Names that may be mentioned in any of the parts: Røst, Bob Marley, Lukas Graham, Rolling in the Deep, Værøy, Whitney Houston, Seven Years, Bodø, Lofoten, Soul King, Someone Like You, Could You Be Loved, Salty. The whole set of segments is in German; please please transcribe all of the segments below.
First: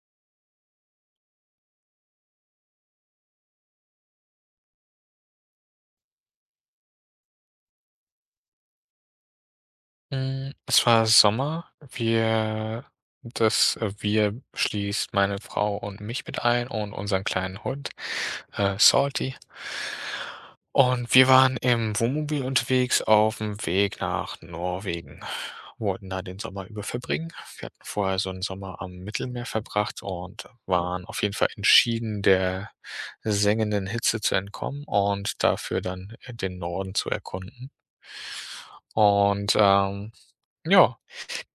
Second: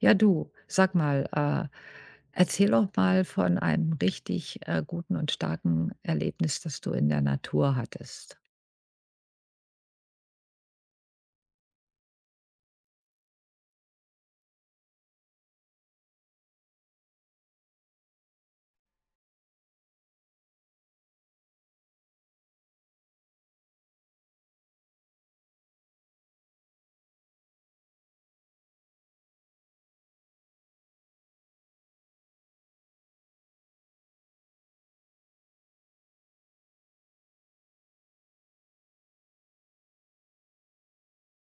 Ja, du, sag mal, erzähl doch mal von einem richtig, guten und starken Erlebnis, das du in der Natur hattest. Es war Sommer. Wir wir schließt meine Frau und mich mit ein und unseren kleinen Hund, Salty. Und wir waren im Wohnmobil unterwegs auf dem Weg nach Norwegen, wollten da den Sommer über verbringen. Wir hatten vorher so einen Sommer am Mittelmeer verbracht und waren auf jeden Fall entschieden, der sengenden Hitze zu entkommen und dafür dann, den Norden zu erkunden. Und, ähm, ja,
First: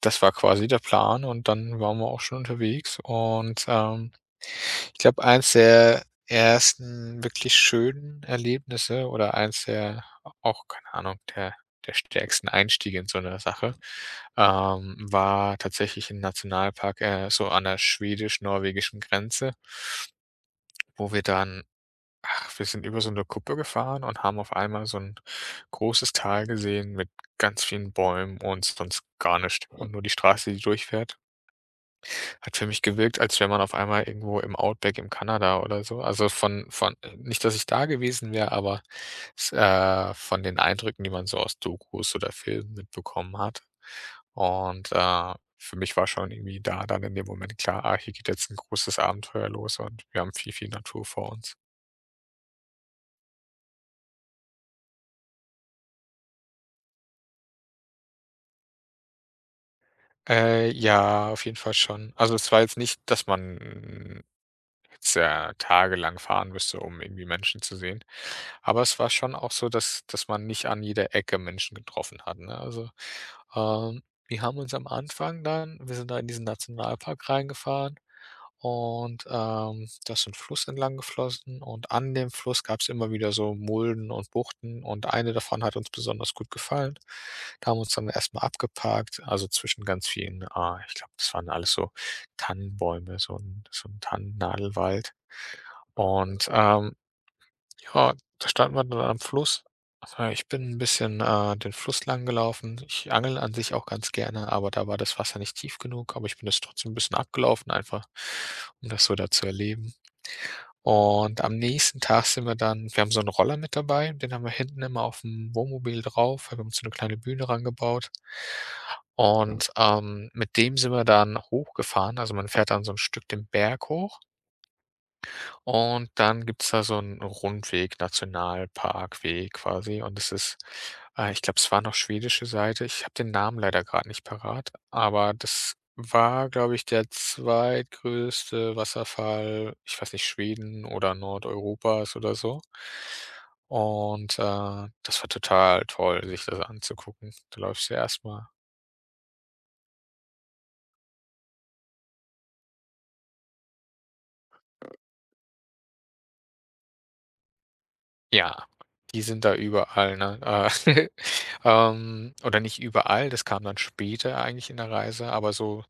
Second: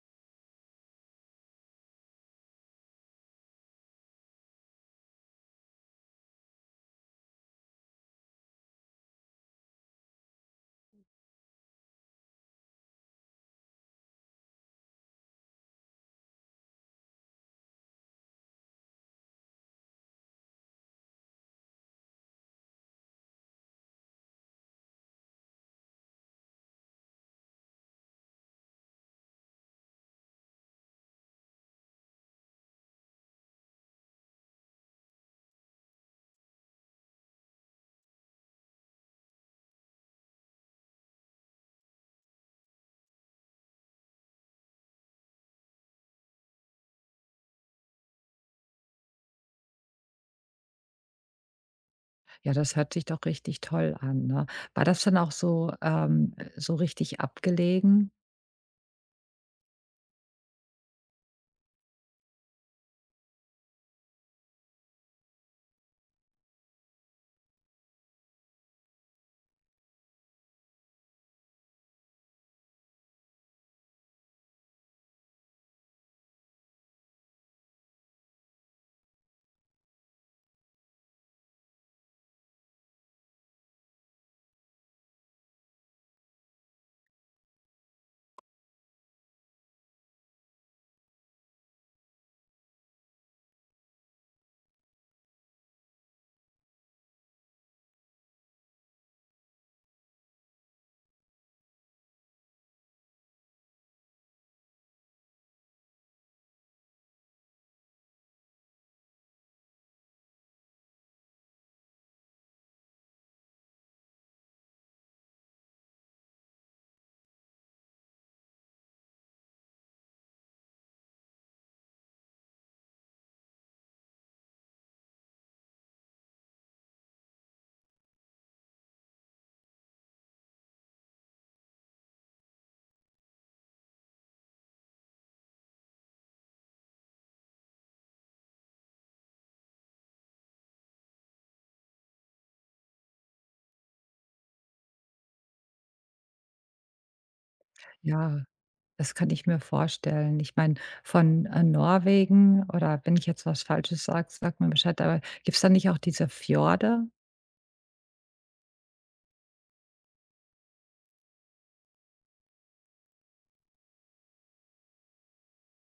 das war quasi der Plan und dann waren wir auch schon unterwegs und, ich glaube, eins der ersten wirklich schönen Erlebnisse oder eins der auch, keine Ahnung, der der stärksten Einstiege in so eine Sache, war tatsächlich im Nationalpark, so an der schwedisch-norwegischen Grenze, wo wir dann wir sind über so eine Kuppe gefahren und haben auf einmal so ein großes Tal gesehen mit ganz vielen Bäumen und sonst gar nichts und nur die Straße, die durchfährt. Hat für mich gewirkt, als wäre man auf einmal irgendwo im Outback in Kanada oder so. Also, von nicht, dass ich da gewesen wäre, aber s von den Eindrücken, die man so aus Dokus oder Filmen mitbekommen hat. Und, für mich war schon irgendwie da dann in dem Moment klar: „Ah, hier geht jetzt ein großes Abenteuer los und wir haben viel, viel Natur vor uns.“ Ja, das hört sich doch richtig toll an, ne? War das dann auch so, so richtig abgelegen? Ja, auf jeden Fall schon. Also, es war jetzt nicht, dass man hättest ja tagelang fahren müsste, um irgendwie Menschen zu sehen. Aber es war schon auch so, dass man nicht an jeder Ecke Menschen getroffen hat, ne? Also, ähm, wir haben uns am Anfang dann wir sind da in diesen Nationalpark reingefahren und, da ist 'n Fluss entlang geflossen und an dem Fluss gab es immer wieder so Mulden und Buchten und eine davon hat uns besonders gut gefallen. Da haben wir uns dann erst mal abgeparkt, also zwischen ganz vielen, ah, ich glaube, das waren alles so Tannenbäume, so ein Tannennadelwald. Und, ähm, ja, da standen wir dann am Fluss. Ich bin ein bisschen, den Fluss lang gelaufen. Ich angle an sich auch ganz gerne, aber da war das Wasser nicht tief genug, aber ich bin das trotzdem ein bisschen abgelaufen, einfach um das so da zu erleben. Und am nächsten Tag sind wir dann wir haben so einen Roller mit dabei, den haben wir hinten immer auf dem Wohnmobil drauf. Wir haben uns so eine kleine Bühne rangebaut. Mhm. Und, mit dem sind wir dann hochgefahren. Also, man fährt dann so ein Stück den Berg hoch. Und dann gibt's da so einen Rundweg, Nationalparkweg quasi und es ist ich glaube, es war noch schwedische Seite. Ich habe den Namen leider gerade nicht parat, aber das war, glaube ich, der zweitgrößte Wasserfall, ich weiß nicht, Schweden oder Nordeuropas oder so. Und, das war total toll, sich das anzugucken. Du läufst ja erst Ja, mal. das kann ich mir vorstellen. Ich meine, von, Norwegen, oder wenn ich jetzt was Falsches sage, sag mir Bescheid, aber gibt's da nicht auch diese Fjorde? Ja, die sind da überall, ne? Äh, oder nicht überall, das kam dann später eigentlich in der Reise, aber so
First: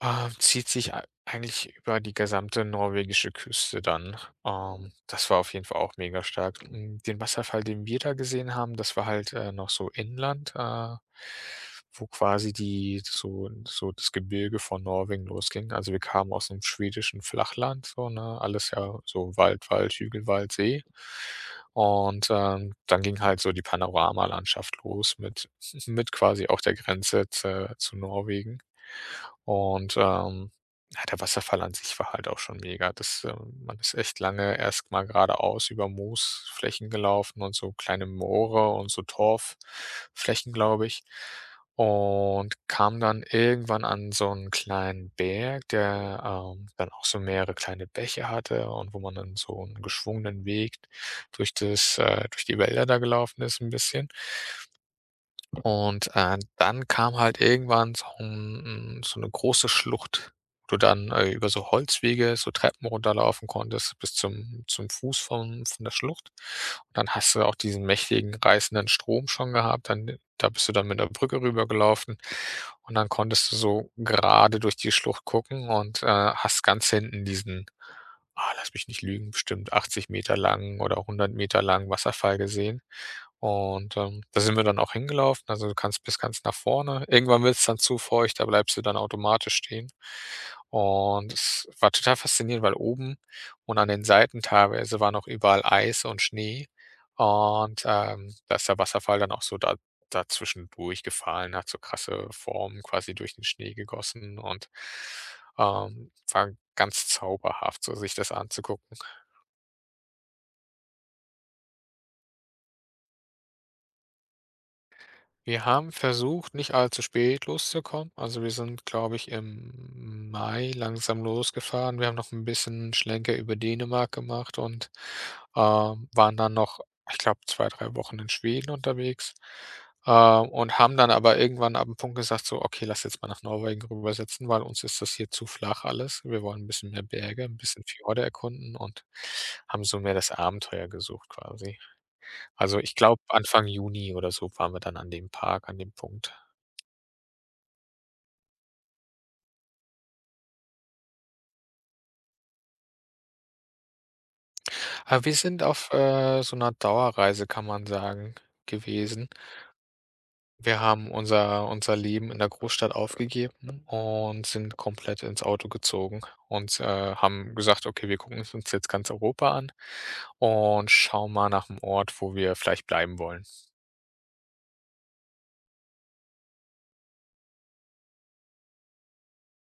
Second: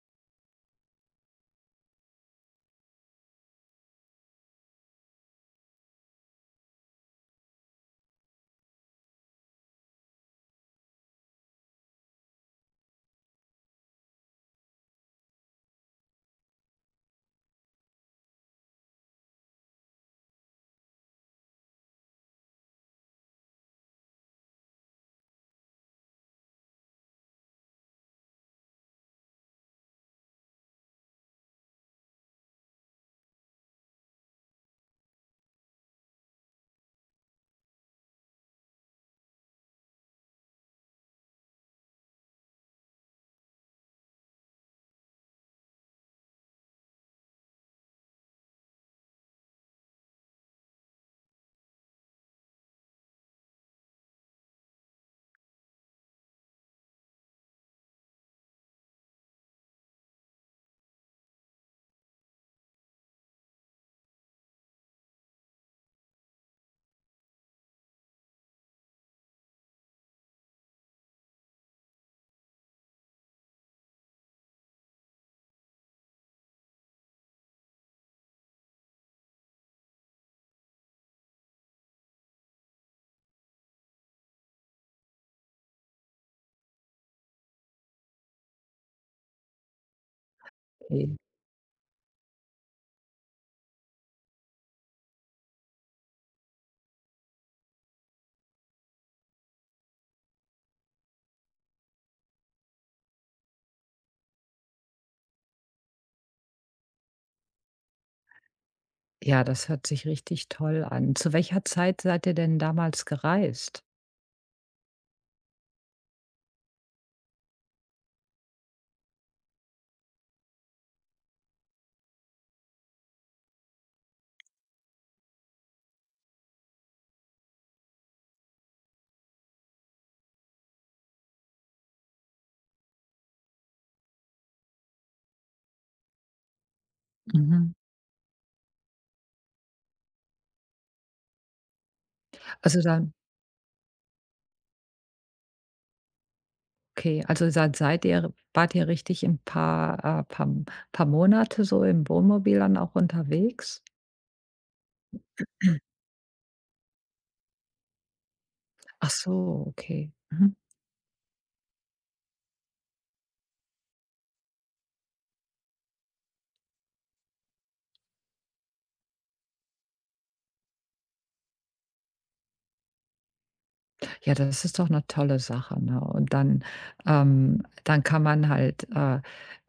zieht sich ei eigentlich über die gesamte norwegische Küste dann. Das war auf jeden Fall auch mega stark. Den Wasserfall, den wir da gesehen haben, das war halt, noch so Inland, wo quasi die so das Gebirge von Norwegen losging. Also, wir kamen aus dem schwedischen Flachland so, ne? Alles ja so Wald, Wald, Hügel, Wald, See. Und, dann ging halt so die Panoramalandschaft los mit quasi auch der Grenze z zu Norwegen. Und, ja, der Wasserfall an sich war halt auch schon mega. Das, man ist echt lange erst mal geradeaus über Moosflächen gelaufen und so kleine Moore und so Torfflächen, glaube ich, und kam dann irgendwann an so einen kleinen Berg, der, dann auch so mehrere kleine Bäche hatte und wo man dann so einen geschwungenen Weg durch das durch die Wälder da gelaufen ist ein bisschen. Und, dann kam halt irgendwann so 'ne große Schlucht, wo du dann, über so Holzwege, so Treppen runterlaufen konntest bis zum Fuß von der Schlucht. Und dann hast du auch diesen mächtigen, reißenden Strom schon gehabt. Dann da bist du dann mit der Brücke rübergelaufen und dann konntest du so gerade durch die Schlucht gucken und, hast ganz hinten diesen, ah, lass mich nicht lügen, bestimmt 80 Meter lang oder 100 Meter lang Wasserfall gesehen. Und, da sind wir dann auch hingelaufen. Also, du kannst bis ganz nach vorne. Irgendwann wird es dann zu feucht, da bleibst du dann automatisch stehen. Okay. Und es war total faszinierend, weil oben und an den Seiten teilweise war noch überall Eis und Schnee. Und, da ist der Wasserfall dann auch so da dazwischen durchgefallen, hat so krasse Formen quasi durch den Schnee gegossen und, war ganz zauberhaft, so sich das anzugucken. Ja, das hört sich richtig toll an. Zu welcher Zeit seid ihr denn damals gereist? Wir haben versucht, nicht allzu spät loszukommen. Also, wir sind, glaube ich, im Mai langsam losgefahren. Wir haben noch ein bisschen Schlenker über Dänemark gemacht und, waren dann noch, ich glaube, 2, 3 Wochen in Schweden unterwegs, und haben dann aber irgendwann ab dem Punkt gesagt so: „Okay, lass jetzt mal nach Norwegen rübersetzen, weil uns ist das hier zu flach alles. Wir wollen ein bisschen mehr Berge, ein Mhm. bisschen Fjorde erkunden“ und haben so mehr das Abenteuer gesucht quasi. Also, Also ich dann glaube, Anfang Juni oder so waren wir dann an dem Park, an dem Punkt. Okay, also dann seid ihr wart ihr richtig ein paar paar Monate so im Wohnmobil dann auch unterwegs? Aber wir sind auf, so einer Dauerreise, kann man sagen, Ach gewesen. so, okay. Mhm. Wir haben unser Leben in der Großstadt aufgegeben und sind komplett ins Auto gezogen und, haben gesagt: „Okay, wir gucken es uns jetzt ganz Europa an und schauen mal nach 'm Ort, wo wir vielleicht bleiben wollen.“ Ja, das ist doch eine tolle Sache, ne? Und dann dann kann man halt, äh,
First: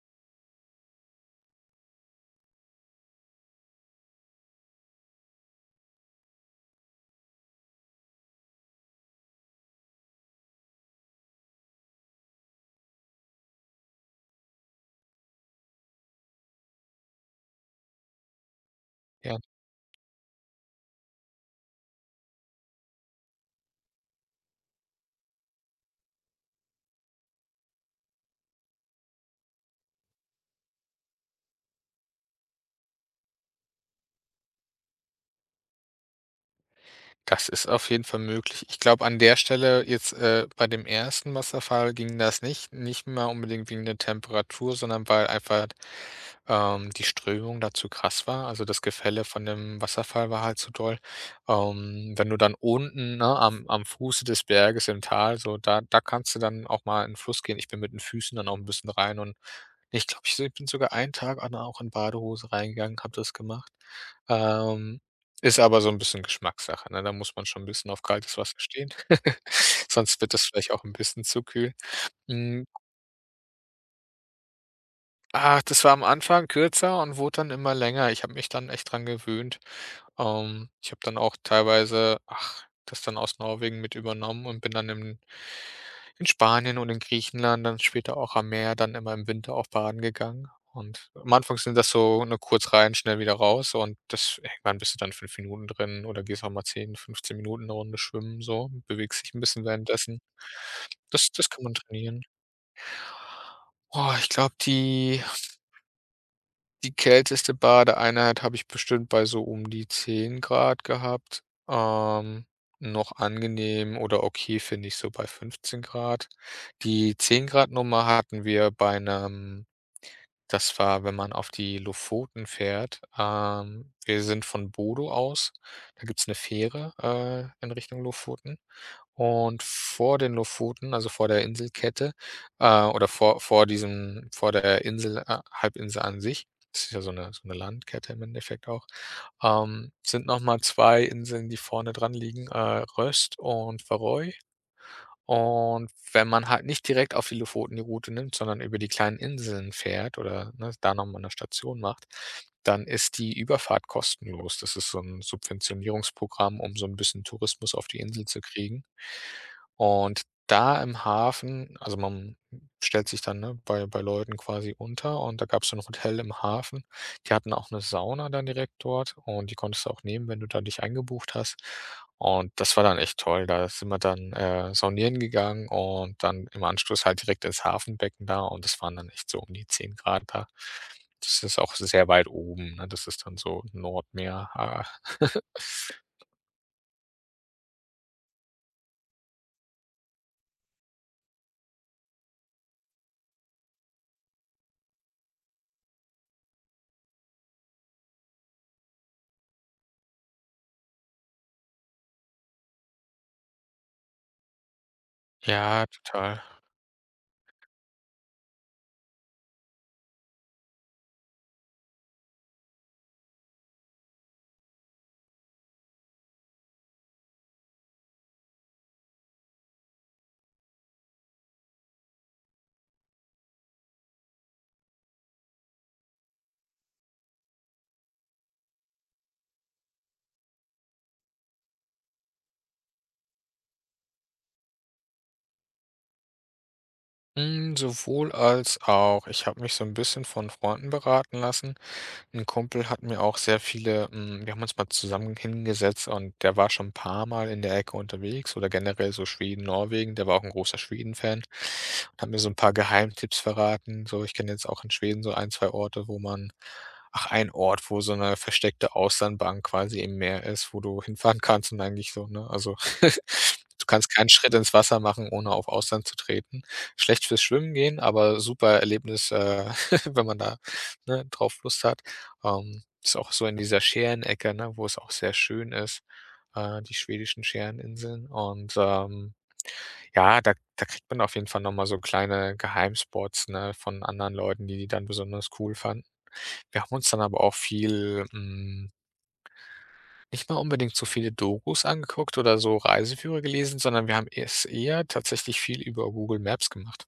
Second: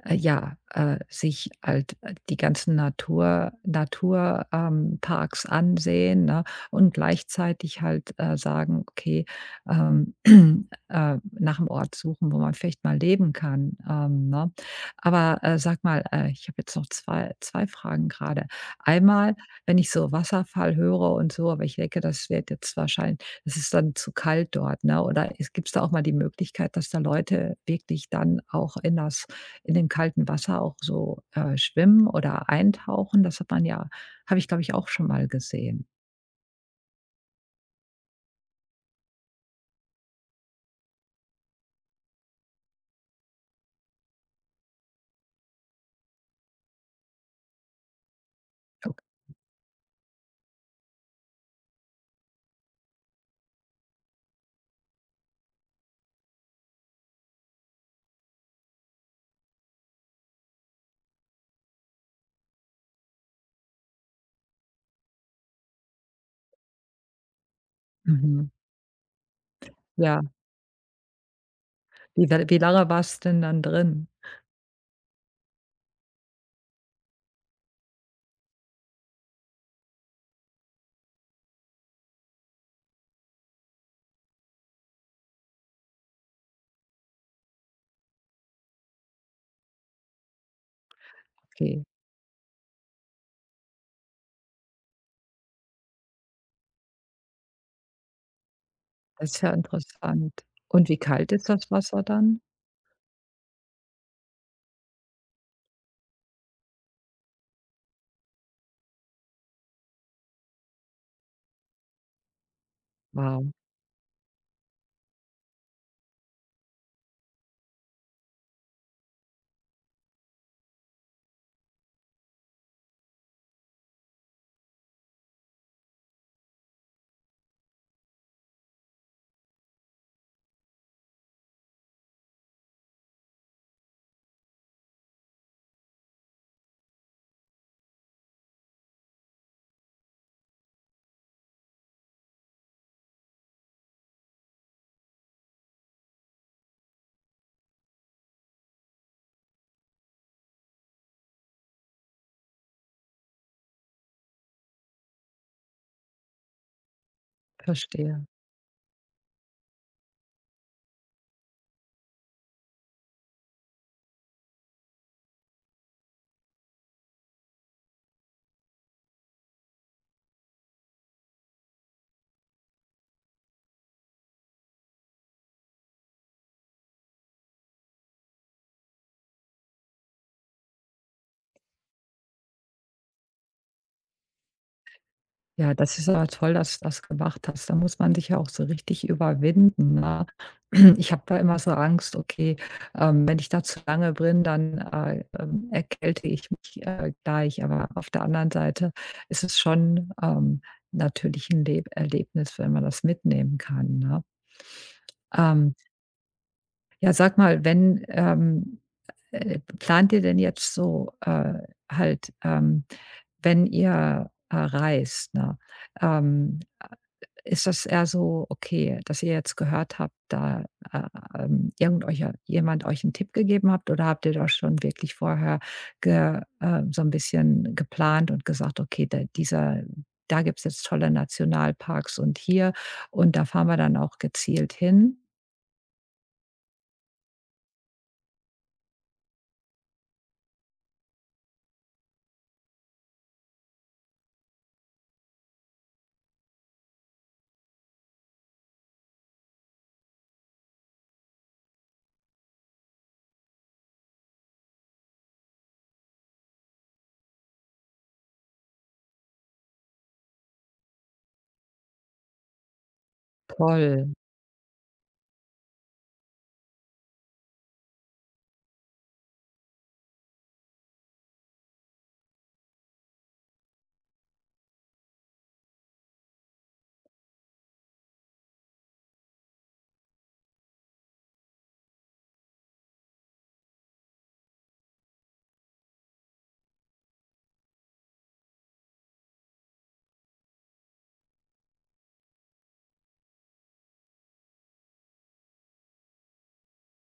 äh, ja, sich halt, die ganzen Natur- Parks ansehen, ne, und gleichzeitig halt, sagen: „Okay, ähm, nach einem Ort suchen, wo man vielleicht mal leben kann“, ne? Aber, sag mal, ich habe jetzt noch zwei Fragen gerade. Einmal, Ja. wenn ich so Wasserfall höre und so, aber ich denke, das wird jetzt wahrscheinlich, es ist dann zu kalt dort, ne? Oder es gibt's da auch mal die Möglichkeit, dass da Leute wirklich dann auch in dem kalten Wasser auch so, schwimmen oder eintauchen? Das hat man ja Habe ich, glaube ich, auch schon mal gesehen. Das ist auf jeden Fall möglich. Ich glaube, an der Stelle jetzt, bei dem ersten Wasserfall ging das nicht, nicht mal unbedingt wegen der Temperatur, sondern weil einfach die Strömung da zu krass war. Also, das Ok, Gefälle von dem Wasserfall war halt so doll. Wenn du dann unten, ne, am Fuße des Berges im Tal, so da kannst du dann auch mal in den Fluss gehen. Ich bin mit den Füßen dann auch ein bisschen rein und ich glaube, ich bin sogar einen Tag an auch in Badehose reingegangen, habe das gemacht. Ähm, Ist aber so ein bisschen Geschmackssache, ne? Da muss man schon ein bisschen auf kaltes mhm, Wasser stehen. Sonst ja. wird das vielleicht auch ein bisschen zu kühl. Wie Hm lange war's denn dann drin? Ah, das war am Anfang kürzer und wurde dann immer länger. Ich habe mich dann echt dran gewöhnt. Ich habe dann auch teilweise, ach, das dann aus Norwegen mit übernommen und bin dann in Spanien und in Griechenland, dann später auch am Meer, dann immer im Winter auch baden gegangen. Und am Anfang sind Okay, das so, nur kurz rein, schnell wieder raus und das irgendwann bist du dann 5 Minuten drin oder gehst auch mal 10, 15 Minuten 'ne Runde schwimmen so, bewegst dich das ein ist ja bisschen währenddessen. interessant. Und wie Das kalt ist das kann das man Wasser trainieren. dann? Oh, ich glaube, die kälteste Badeeinheit habe ich bestimmt bei so um die 10 Grad gehabt. Noch Wow, angenehm oder okay finde ich so bei 15 Grad. Die 10 Grad Nummer hatten wir bei einem, das war, wenn man auf die Lofoten fährt. Wir sind von Bodo aus. Da gibt's eine Fähre, in Richtung Lofoten. Und vor den Lofoten, also vor der Inselkette, oder vor diesem vor der Insel Halbinsel an sich, das ist ja so eine Landkette im Endeffekt auch, sind noch mal 2 Inseln, die vorne dran liegen, Røst und Værøy. Und wenn man halt nicht direkt auf die Lofoten die Route nimmt, sondern über die kleinen Inseln fährt oder, ne, da noch mal 'ne Station macht, dann ist die Überfahrt kostenlos. Das ist so ein Subventionierungsprogramm, um so ein bisschen Tourismus auf die verstehe. Insel zu kriegen. Und da im Hafen also man stellt sich dann, ne, bei bei Leuten quasi unter und da gab es so ein Hotel im Hafen die hatten auch 'ne Sauna dann direkt dort und die konntest du auch nehmen, wenn du da dich eingebucht hast. Und das war dann echt toll. Da sind wir dann, saunieren gegangen und dann im Anschluss halt direkt ins Hafenbecken da und das waren dann echt so um die 10 Grad da. Das ist auch sehr weit oben, ne? Das ist dann so Nordmeer. Ah. Ja, das ist aber toll, dass du das gemacht hast. Da muss man sich ja auch so richtig überwinden, ne? Ich habe da immer so Angst, okay, wenn ich da zu lange bin, dann, erkälte ich mich, gleich. Aber auf der anderen Seite ist es schon, natürlich ein Leb Erlebnis, wenn man das mitnehmen kann, ne? Ähm, Ja, total. ja, sag mal, wenn, plant ihr denn jetzt so, halt, wenn ihr, reist, ne? A Ist das eher so, okay, dass ihr jetzt gehört habt, da, äh, irgend euch ja jemand euch einen Tipp gegeben habt, oder habt ihr da schon wirklich vorher ge so ein bisschen geplant und gesagt: „Okay, da gibt's jetzt tolle Nationalparks, und hier und da fahren wir dann auch gezielt hin?“ Sowohl als auch. Ich habe mich so 'n bisschen von Freunden beraten lassen. Ein Kumpel hat mir auch wir haben uns mal zusammen hingesetzt und der war schon 'n paar Mal in der Ecke unterwegs oder generell so Schweden, Norwegen. Der war auch ein großer Schweden-Fan und hat mir so ein paar Geheimtipps verraten. So, ich kenne jetzt auch in Schweden so ein, 2 Orte, wo man ach, ein Ort, wo so eine versteckte Auslandbank quasi im Meer ist, wo du hinfahren kannst und eigentlich so, ne? Also, du kannst Toll. keinen Schritt ins Wasser machen, ohne auf Ausland zu treten. Schlecht fürs Schwimmen gehen, aber super Erlebnis, wenn man da, ne, drauf Lust hat. Ist auch so in dieser Schärenecke, ne, wo es auch sehr schön ist, die schwedischen Schäreninseln. Und, ja, da kriegt man auf jeden Fall noch mal so kleine Geheimspots, ne, von anderen Leuten, die die dann besonders cool fanden. Wir haben uns dann aber auch viel hm, nicht mal unbedingt so viele Dokus angeguckt oder so Reiseführer gelesen, sondern wir haben es eher tatsächlich viel über Google Maps gemacht,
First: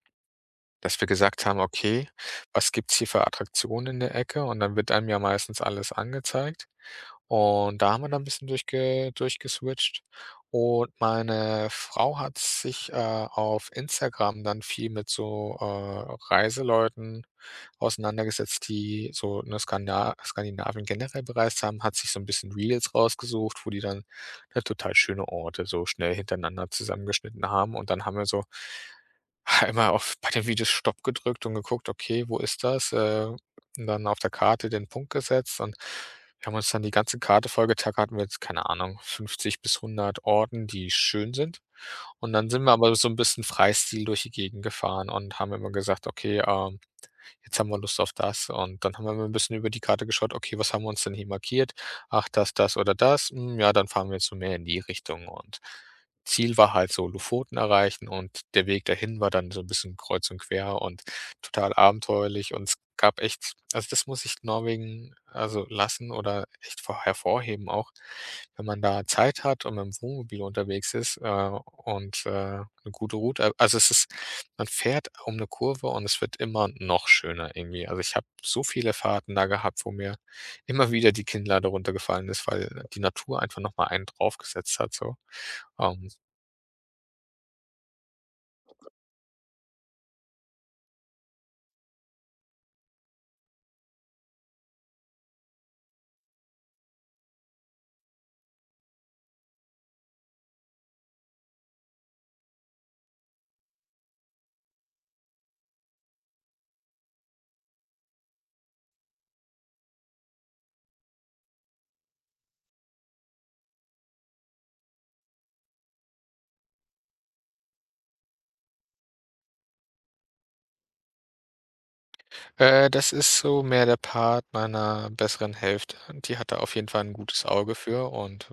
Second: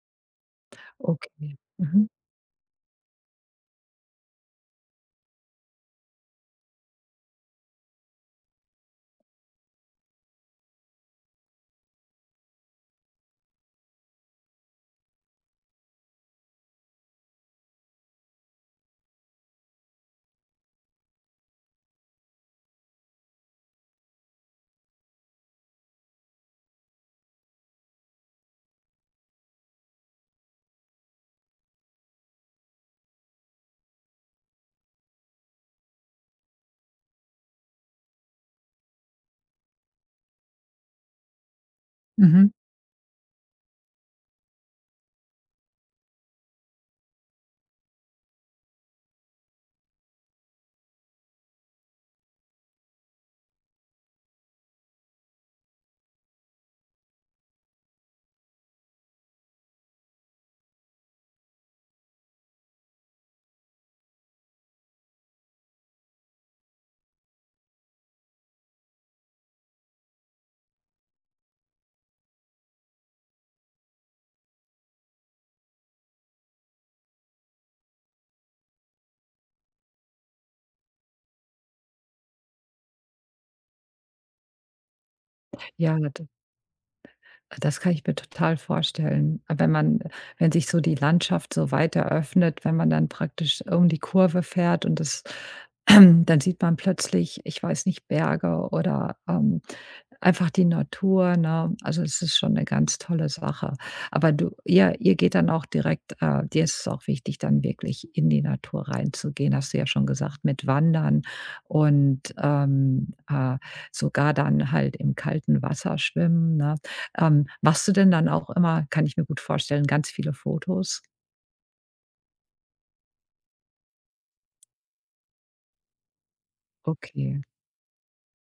dass wir gesagt Okay. haben: „Okay, Mhm. was gibt's hier für Attraktionen in der Ecke?“ Und dann wird einem ja meistens alles angezeigt. Und da haben wir dann ein bisschen durchgeswitcht und meine Frau hat sich, auf Instagram dann viel mit so, Reiseleuten auseinandergesetzt, die so, ne, Skanda Skandinavien generell bereist haben, hat sich so ein bisschen Reels rausgesucht, wo die dann, ne, total schöne Orte so schnell hintereinander zusammengeschnitten haben, und dann haben wir so immer auf bei den Videos Stopp gedrückt und geguckt: „Okay, wo ist das?“ Und dann auf der Karte den Punkt gesetzt, und wir haben uns dann die ganze Karte vollgetackert, hatten wir jetzt, keine Ahnung, 50 bis 100 Orten, die schön sind. Und dann Mhm. sind wir aber so 'n bisschen Freistil durch die Gegend gefahren und haben immer gesagt: „Okay, jetzt haben wir Lust auf das.“ Und dann haben wir mal ein bisschen über die Karte geschaut: „Okay, was haben wir uns denn hier markiert? Ach, das, das oder das. Hm, ja, dann fahren wir jetzt so mehr in die Richtung.“ Und Ziel war halt so Lofoten erreichen, und der Weg dahin war dann so ein bisschen kreuz und quer und total abenteuerlich, und es gab echt also, das muss ich Norwegen, also, lassen oder echt vor hervorheben auch, wenn man da Zeit hat und mit'm Wohnmobil unterwegs ist, und, 'ne gute Route also, es ist man fährt um eine Kurve und es wird immer noch schöner irgendwie. Also, ich habe so viele Fahrten da gehabt, wo mir immer wieder die Kinnlade runtergefallen ist, weil die Natur einfach noch mal einen draufgesetzt hat so. Ja, Ähm das kann ich mir total vorstellen. Aber wenn sich so die Landschaft so weiter öffnet, wenn man dann praktisch um die Kurve fährt und das dann sieht man plötzlich, ich weiß nicht, Berge oder, einfach die Natur, ne? Also, es ist schon eine ganz tolle Sache. Aber du ihr geht dann auch direkt, dir ist es auch wichtig, dann wirklich in die Natur reinzugehen, hast du ja schon gesagt, mit Wandern und, sogar dann halt im kalten Wasser schwimmen, ne? Machst du denn dann auch immer, kann ich mir gut vorstellen, ganz viele Fotos? Das ist so mehr der Part meiner besseren Hälfte. Die hat da auf jeden Fall ein Okay, gutes Auge für, und,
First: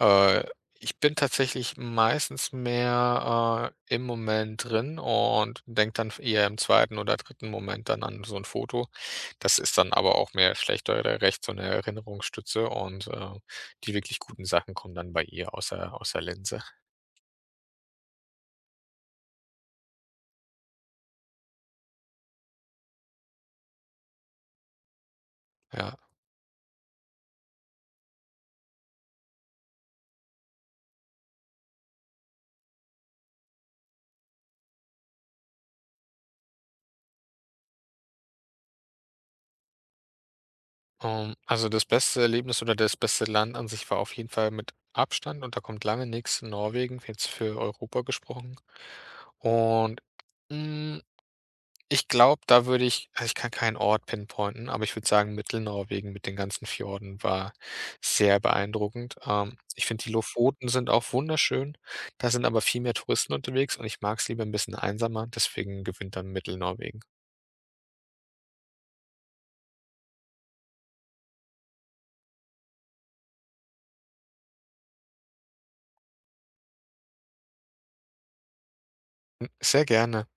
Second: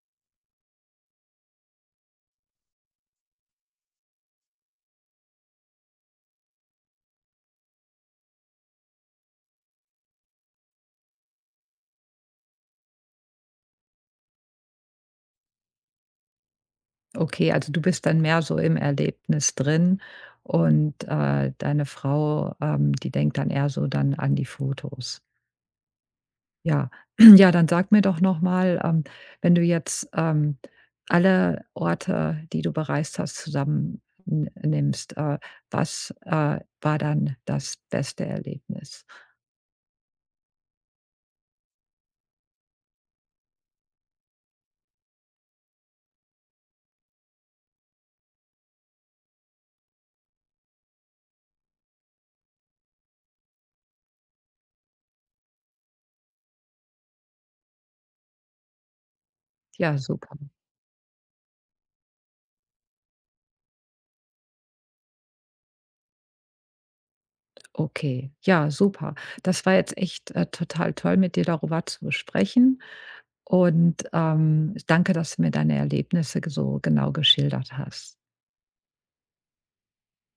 äh, ich bin tatsächlich meistens mehr, im Moment drin und denke dann eher im zweiten oder dritten Moment dann an so ein Foto. Das ist dann aber auch mehr schlecht oder recht so eine Erinnerungsstütze, und, die wirklich guten Sachen kommen dann bei ihr aus der Linse, okay, also du bist dann mehr so im Erlebnis drin, und, deine Frau, die denkt dann eher so dann an die Fotos. ja. Ja. Ja, dann sag mir doch noch mal, wenn du jetzt, alle Orte, die du bereist hast, zusammen n nimmst, was, war dann das beste Erlebnis? Also, das beste Erlebnis oder das beste Land an sich war auf jeden Fall mit Abstand und da kommt lange nix Norwegen, jetzt für Europa gesprochen. Und, hm, ich glaube, da würde ich also, ich kann keinen Ort pinpointen, aber ich würde sagen, Mittelnorwegen mit den ganzen Fjorden war sehr beeindruckend. Ich Ja, finde, die super. Lofoten sind auch wunderschön. Da sind aber viel mehr Touristen unterwegs und ich mag es lieber ein bisschen einsamer, deswegen gewinnt dann Mittelnorwegen. Okay, ja, super. Das war jetzt echt, total toll, mit dir darüber zu sprechen, und, danke, dass du mir deine Erlebnisse so genau geschildert hast. Hm, sehr gerne.